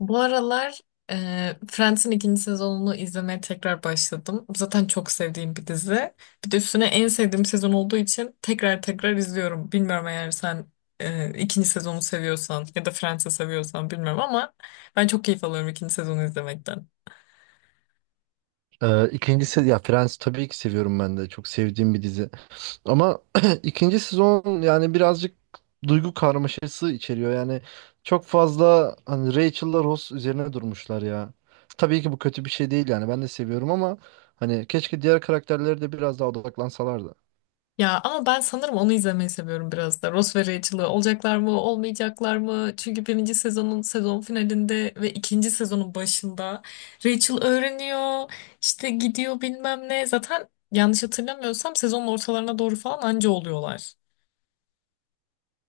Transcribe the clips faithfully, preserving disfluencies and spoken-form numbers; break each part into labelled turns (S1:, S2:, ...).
S1: Bu aralar e, Friends'in ikinci sezonunu izlemeye tekrar başladım. Zaten çok sevdiğim bir dizi. Bir de üstüne en sevdiğim sezon olduğu için tekrar tekrar izliyorum. Bilmiyorum, eğer sen e, ikinci sezonu seviyorsan ya da Friends'i seviyorsan bilmiyorum ama ben çok keyif alıyorum ikinci sezonu izlemekten.
S2: Ee, ikinci ya Friends tabii ki seviyorum ben de çok sevdiğim bir dizi ama ikinci sezon yani birazcık duygu karmaşası içeriyor yani çok fazla hani Rachel'la Ross üzerine durmuşlar ya, tabii ki bu kötü bir şey değil yani ben de seviyorum ama hani keşke diğer karakterlere de biraz daha odaklansalardı.
S1: Ya ama ben sanırım onu izlemeyi seviyorum biraz da. Ross ve Rachel'ı, olacaklar mı, olmayacaklar mı? Çünkü birinci sezonun sezon finalinde ve ikinci sezonun başında Rachel öğreniyor, işte gidiyor bilmem ne. Zaten yanlış hatırlamıyorsam sezonun ortalarına doğru falan anca oluyorlar.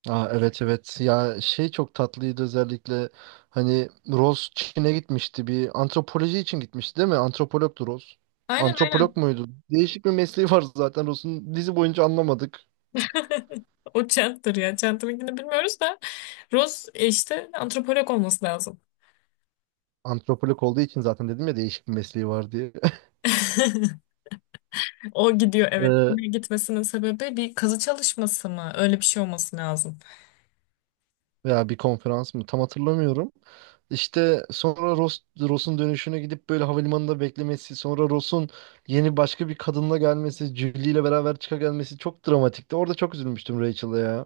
S2: Aa, evet evet ya şey çok tatlıydı özellikle hani Ross Çin'e gitmişti, bir antropoloji için gitmişti değil mi? Antropologtu Ross.
S1: Aynen
S2: Antropolog
S1: aynen.
S2: muydu? Değişik bir mesleği var zaten Ross'un, dizi boyunca anlamadık.
S1: O Chandler ya. Chandler'ınkini bilmiyoruz da Ross e, işte antropolog olması lazım.
S2: Antropolog olduğu için zaten dedim ya değişik bir mesleği var diye.
S1: O gidiyor, evet.
S2: Ee,
S1: Gitmesinin sebebi bir kazı çalışması mı? Öyle bir şey olması lazım.
S2: Veya bir konferans mı, tam hatırlamıyorum. İşte sonra Ross, Ross'un dönüşüne gidip böyle havalimanında beklemesi, sonra Ross'un yeni başka bir kadınla gelmesi, Julie ile beraber çıka gelmesi çok dramatikti. Orada çok üzülmüştüm Rachel'a ya.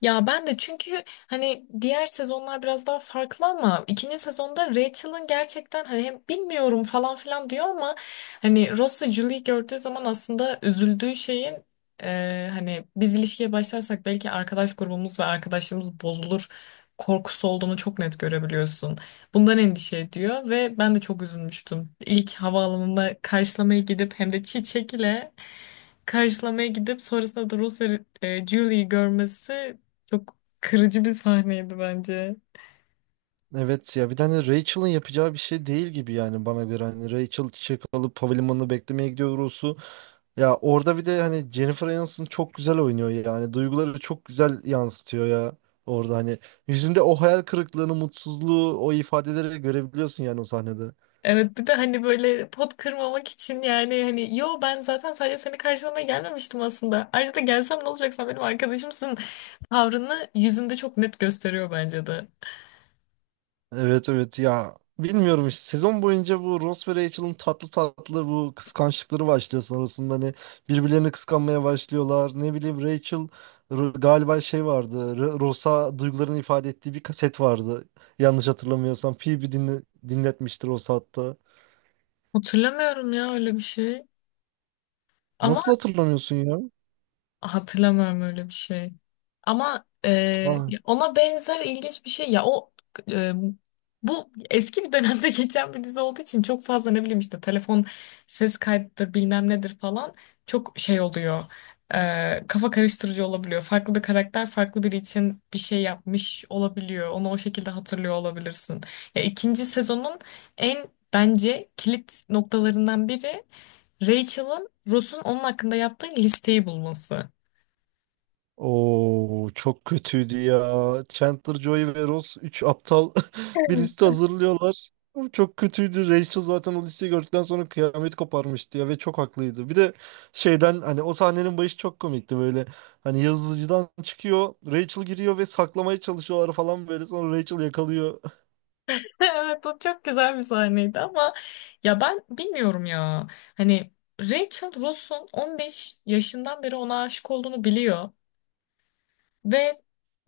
S1: Ya ben de, çünkü hani diğer sezonlar biraz daha farklı ama ikinci sezonda Rachel'ın gerçekten hani hem bilmiyorum falan filan diyor ama hani Ross'u, Julie'yi gördüğü zaman aslında üzüldüğü şeyin e, hani biz ilişkiye başlarsak belki arkadaş grubumuz ve arkadaşlığımız bozulur korkusu olduğunu çok net görebiliyorsun. Bundan endişe ediyor ve ben de çok üzülmüştüm. İlk havaalanında karşılamaya gidip hem de çiçek ile karşılamaya gidip sonrasında da Ross ve e, Julie'yi görmesi çok kırıcı bir sahneydi bence.
S2: Evet ya, bir tane Rachel'ın yapacağı bir şey değil gibi yani, bana göre hani Rachel çiçek alıp havalimanına beklemeye gidiyor Ross'u. Ya orada bir de hani Jennifer Aniston çok güzel oynuyor, yani duyguları çok güzel yansıtıyor ya. Orada hani yüzünde o hayal kırıklığını, mutsuzluğu, o ifadeleri görebiliyorsun yani, o sahnede.
S1: Evet, bir de hani böyle pot kırmamak için, yani hani yo ben zaten sadece seni karşılamaya gelmemiştim aslında. Ayrıca da gelsem ne olacak, sen benim arkadaşımsın tavrını yüzünde çok net gösteriyor bence de.
S2: Evet evet ya, bilmiyorum işte sezon boyunca bu Ross ve Rachel'ın tatlı tatlı bu kıskançlıkları başlıyor, sonrasında hani birbirlerini kıskanmaya başlıyorlar, ne bileyim Rachel r- galiba şey vardı, R- Ross'a duygularını ifade ettiği bir kaset vardı, yanlış hatırlamıyorsam Phoebe dinle dinletmiştir Ross'a hatta.
S1: Hatırlamıyorum ya öyle bir şey. Ama
S2: Nasıl hatırlamıyorsun ya?
S1: hatırlamıyorum öyle bir şey. Ama e,
S2: Ah.
S1: ona benzer ilginç bir şey ya, o e, bu eski bir dönemde geçen bir dizi olduğu için çok fazla ne bileyim işte telefon, ses kaydıdır bilmem nedir falan çok şey oluyor. E, kafa karıştırıcı olabiliyor. Farklı bir karakter farklı biri için bir şey yapmış olabiliyor. Onu o şekilde hatırlıyor olabilirsin. Ya ikinci sezonun en bence kilit noktalarından biri Rachel'ın Ross'un onun hakkında yaptığı listeyi bulması.
S2: Oo, çok kötüydü ya. Chandler, Joey ve Ross üç aptal bir liste hazırlıyorlar. Oğlum, çok kötüydü. Rachel zaten o listeyi gördükten sonra kıyamet koparmıştı ya, ve çok haklıydı. Bir de şeyden, hani o sahnenin başı çok komikti böyle. Hani yazıcıdan çıkıyor, Rachel giriyor ve saklamaya çalışıyorlar falan böyle. Sonra Rachel yakalıyor.
S1: Evet, o çok güzel bir sahneydi ama ya ben bilmiyorum ya. Hani Rachel, Ross'un on beş yaşından beri ona aşık olduğunu biliyor ve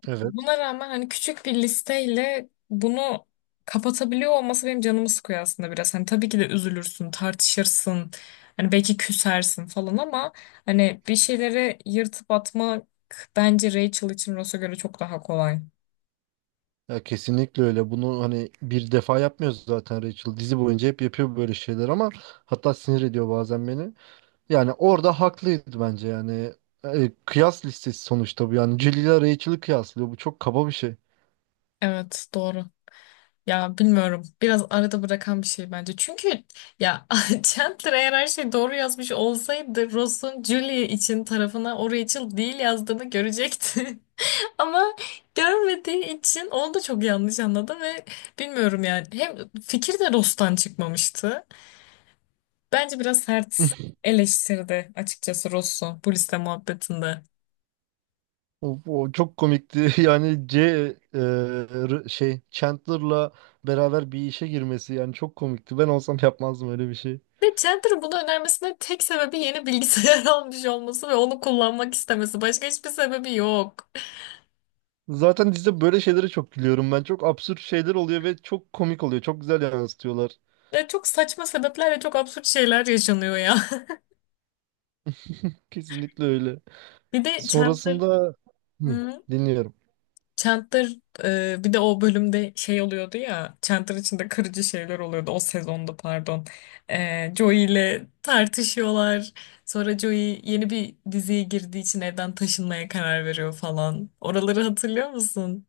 S2: Evet.
S1: buna rağmen hani küçük bir listeyle bunu kapatabiliyor olması benim canımı sıkıyor aslında biraz. Hani tabii ki de üzülürsün, tartışırsın. Hani belki küsersin falan ama hani bir şeyleri yırtıp atmak bence Rachel için Ross'a göre çok daha kolay.
S2: Ya kesinlikle öyle. Bunu hani bir defa yapmıyoruz zaten Rachel. Dizi boyunca hep yapıyor böyle şeyler ama, hatta sinir ediyor bazen beni. Yani orada haklıydı bence yani. E, kıyas listesi sonuçta bu yani. Celil ile Rachel'ı kıyaslıyor. Bu çok kaba bir şey.
S1: Evet, doğru. Ya bilmiyorum. Biraz arada bırakan bir şey bence. Çünkü ya Chandler eğer her şeyi doğru yazmış olsaydı Ross'un Julie için tarafına o Rachel değil yazdığını görecekti. Ama görmediği için onu da çok yanlış anladı ve bilmiyorum yani. Hem fikir de Ross'tan çıkmamıştı. Bence biraz sert eleştirdi açıkçası Ross'u bu liste muhabbetinde.
S2: O, o çok komikti. Yani C e, R- şey Chandler'la beraber bir işe girmesi yani çok komikti. Ben olsam yapmazdım öyle bir şey.
S1: Ve Chandler'ın bunu önermesinin tek sebebi yeni bilgisayar almış olması ve onu kullanmak istemesi. Başka hiçbir sebebi yok.
S2: Zaten dizide böyle şeylere çok gülüyorum ben. Çok absürt şeyler oluyor ve çok komik oluyor. Çok güzel yansıtıyorlar.
S1: Ya çok saçma sebeplerle çok absürt şeyler yaşanıyor ya.
S2: Kesinlikle öyle.
S1: Bir de Chandler,
S2: Sonrasında. Hı,
S1: hı?
S2: dinliyorum.
S1: Chandler e, bir de o bölümde şey oluyordu ya. Chandler içinde kırıcı şeyler oluyordu o sezonda, pardon. E, Joey ile tartışıyorlar. Sonra Joey yeni bir diziye girdiği için evden taşınmaya karar veriyor falan. Oraları hatırlıyor musun?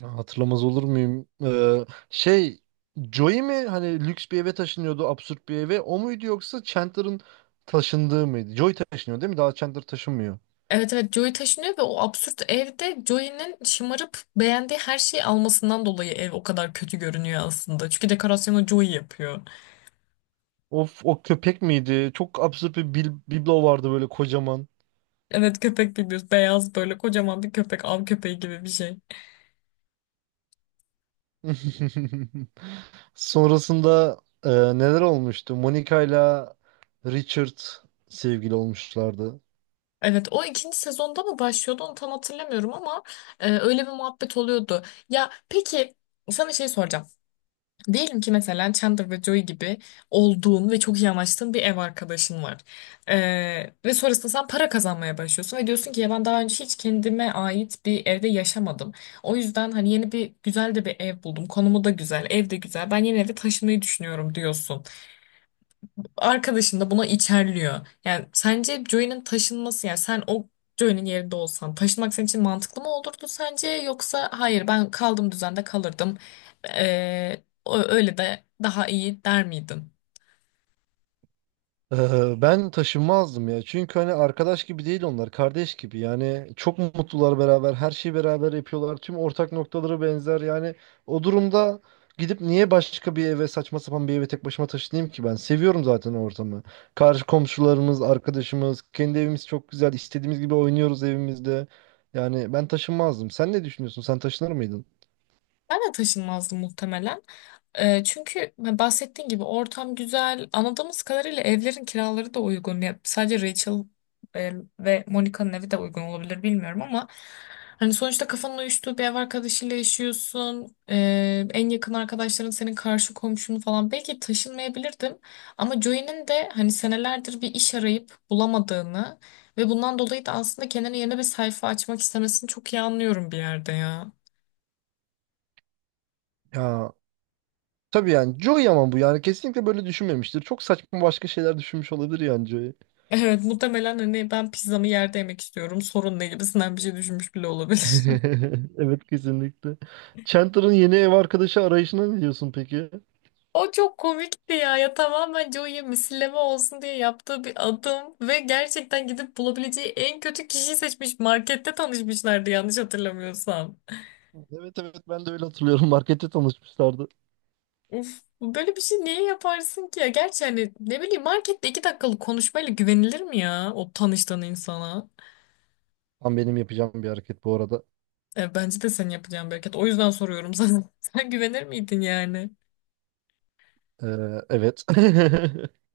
S2: Ya hatırlamaz olur muyum? Ee, şey Joey mi hani lüks bir eve taşınıyordu, absürt bir eve? O muydu yoksa Chandler'ın taşındığı mıydı? Joey taşınıyor değil mi? Daha Chandler taşınmıyor.
S1: Evet evet, Joey taşınıyor ve o absürt evde Joey'nin şımarıp beğendiği her şeyi almasından dolayı ev o kadar kötü görünüyor aslında. Çünkü dekorasyonu Joey yapıyor.
S2: Of, o köpek miydi? Çok absürt bir bil biblo vardı böyle kocaman.
S1: Evet, köpek bilmiyoruz. Beyaz böyle kocaman bir köpek. Av köpeği gibi bir şey.
S2: Sonrasında e, neler olmuştu? Monica ile Richard sevgili olmuşlardı.
S1: Evet, o ikinci sezonda mı başlıyordu onu tam hatırlamıyorum ama e, öyle bir muhabbet oluyordu. Ya peki, sana şey soracağım. Diyelim ki mesela Chandler ve Joey gibi olduğun ve çok iyi anlaştığın bir ev arkadaşın var. Ee, ve sonrasında sen para kazanmaya başlıyorsun ve diyorsun ki ya ben daha önce hiç kendime ait bir evde yaşamadım. O yüzden hani yeni bir güzel de bir ev buldum. Konumu da güzel, ev de güzel. Ben yeni eve taşınmayı düşünüyorum diyorsun, arkadaşın da buna içerliyor. Yani sence Joey'nin taşınması, yani sen o Joey'nin yerinde olsan taşınmak senin için mantıklı mı olurdu sence, yoksa hayır ben kaldığım düzende kalırdım. Ee, ö- öyle de daha iyi der miydin?
S2: Ee, Ben taşınmazdım ya. Çünkü hani arkadaş gibi değil onlar, kardeş gibi. Yani çok mutlular beraber, her şeyi beraber yapıyorlar. Tüm ortak noktaları benzer. Yani o durumda gidip niye başka bir eve, saçma sapan bir eve tek başıma taşınayım ki ben? Seviyorum zaten o ortamı. Karşı komşularımız, arkadaşımız, kendi evimiz çok güzel. İstediğimiz gibi oynuyoruz evimizde. Yani ben taşınmazdım. Sen ne düşünüyorsun? Sen taşınır mıydın?
S1: Ben de taşınmazdım muhtemelen. Ee, çünkü ben bahsettiğin gibi ortam güzel. Anladığımız kadarıyla evlerin kiraları da uygun. Ya, sadece Rachel e, ve Monica'nın evi de uygun olabilir bilmiyorum ama hani sonuçta kafanın uyuştuğu bir ev arkadaşıyla yaşıyorsun. Ee, en yakın arkadaşların senin karşı komşun falan. Belki taşınmayabilirdim ama Joey'nin de hani senelerdir bir iş arayıp bulamadığını ve bundan dolayı da aslında kendine yeni bir sayfa açmak istemesini çok iyi anlıyorum bir yerde ya.
S2: Ya tabii yani Joey, ama bu yani kesinlikle böyle düşünmemiştir. Çok saçma başka şeyler düşünmüş olabilir yani Joey.
S1: Evet, muhtemelen hani ben pizzamı yerde yemek istiyorum sorun ne gibisinden bir şey düşünmüş bile olabilir.
S2: Evet kesinlikle. Chandler'ın yeni ev arkadaşı arayışına ne diyorsun peki?
S1: O çok komikti ya, ya tamamen Joey'e misilleme olsun diye yaptığı bir adım ve gerçekten gidip bulabileceği en kötü kişiyi seçmiş, markette tanışmışlardı yanlış hatırlamıyorsam.
S2: Evet evet, ben de öyle hatırlıyorum. Markette tanışmışlardı.
S1: Uf, böyle bir şey niye yaparsın ki ya? Gerçi hani ne bileyim, markette iki dakikalık konuşmayla güvenilir mi ya o tanıştığın insana?
S2: Tam benim yapacağım bir hareket bu arada.
S1: E, bence de senin yapacağın bir hareket. O yüzden soruyorum sana. Sen güvenir miydin yani?
S2: Ee, evet.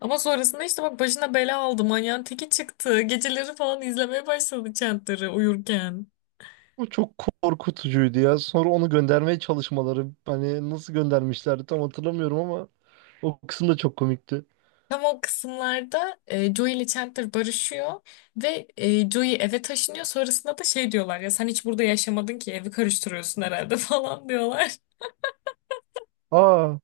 S1: Ama sonrasında işte bak başına bela aldı. Manyağın teki çıktı. Geceleri falan izlemeye başladı Chandler'ı uyurken.
S2: Bu çok korkutucuydu ya. Sonra onu göndermeye çalışmaları. Hani nasıl göndermişlerdi tam hatırlamıyorum ama o kısım da çok komikti.
S1: Tam o kısımlarda e, Joey ile Chandler barışıyor ve e, Joey eve taşınıyor. Sonrasında da şey diyorlar ya, sen hiç burada yaşamadın ki evi karıştırıyorsun herhalde falan diyorlar.
S2: Aa,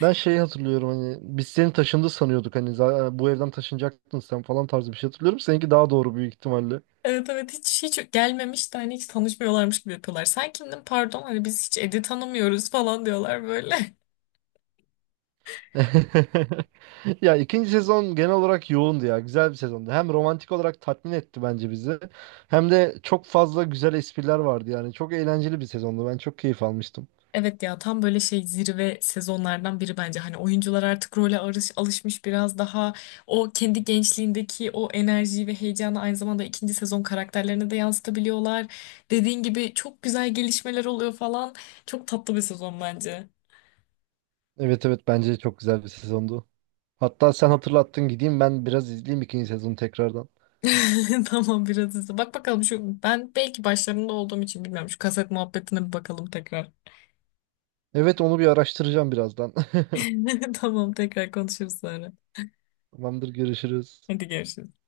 S2: ben şeyi hatırlıyorum, hani biz seni taşındı sanıyorduk, hani za- bu evden taşınacaktın sen falan tarzı bir şey hatırlıyorum. Seninki daha doğru büyük ihtimalle.
S1: Evet evet, hiç hiç gelmemiş de hani hiç tanışmıyorlarmış gibi yapıyorlar. Sen kimdin pardon, hani biz hiç Ed'i tanımıyoruz falan diyorlar böyle.
S2: Ya ikinci sezon genel olarak yoğundu ya. Güzel bir sezondu. Hem romantik olarak tatmin etti bence bizi. Hem de çok fazla güzel espriler vardı yani. Çok eğlenceli bir sezondu. Ben çok keyif almıştım.
S1: Evet ya, tam böyle şey zirve sezonlardan biri bence. Hani oyuncular artık role arış, alışmış, biraz daha o kendi gençliğindeki o enerjiyi ve heyecanı aynı zamanda ikinci sezon karakterlerine de yansıtabiliyorlar. Dediğin gibi çok güzel gelişmeler oluyor falan. Çok tatlı bir sezon bence.
S2: Evet evet, bence çok güzel bir sezondu. Hatta sen hatırlattın, gideyim ben biraz izleyeyim ikinci sezonu tekrardan.
S1: Tamam, biraz hızlı. Bak bakalım şu, ben belki başlarında olduğum için bilmiyorum. Şu kaset muhabbetine bir bakalım tekrar.
S2: Evet, onu bir araştıracağım birazdan.
S1: Tamam, tekrar konuşuruz sonra.
S2: Tamamdır, görüşürüz.
S1: Hadi görüşürüz.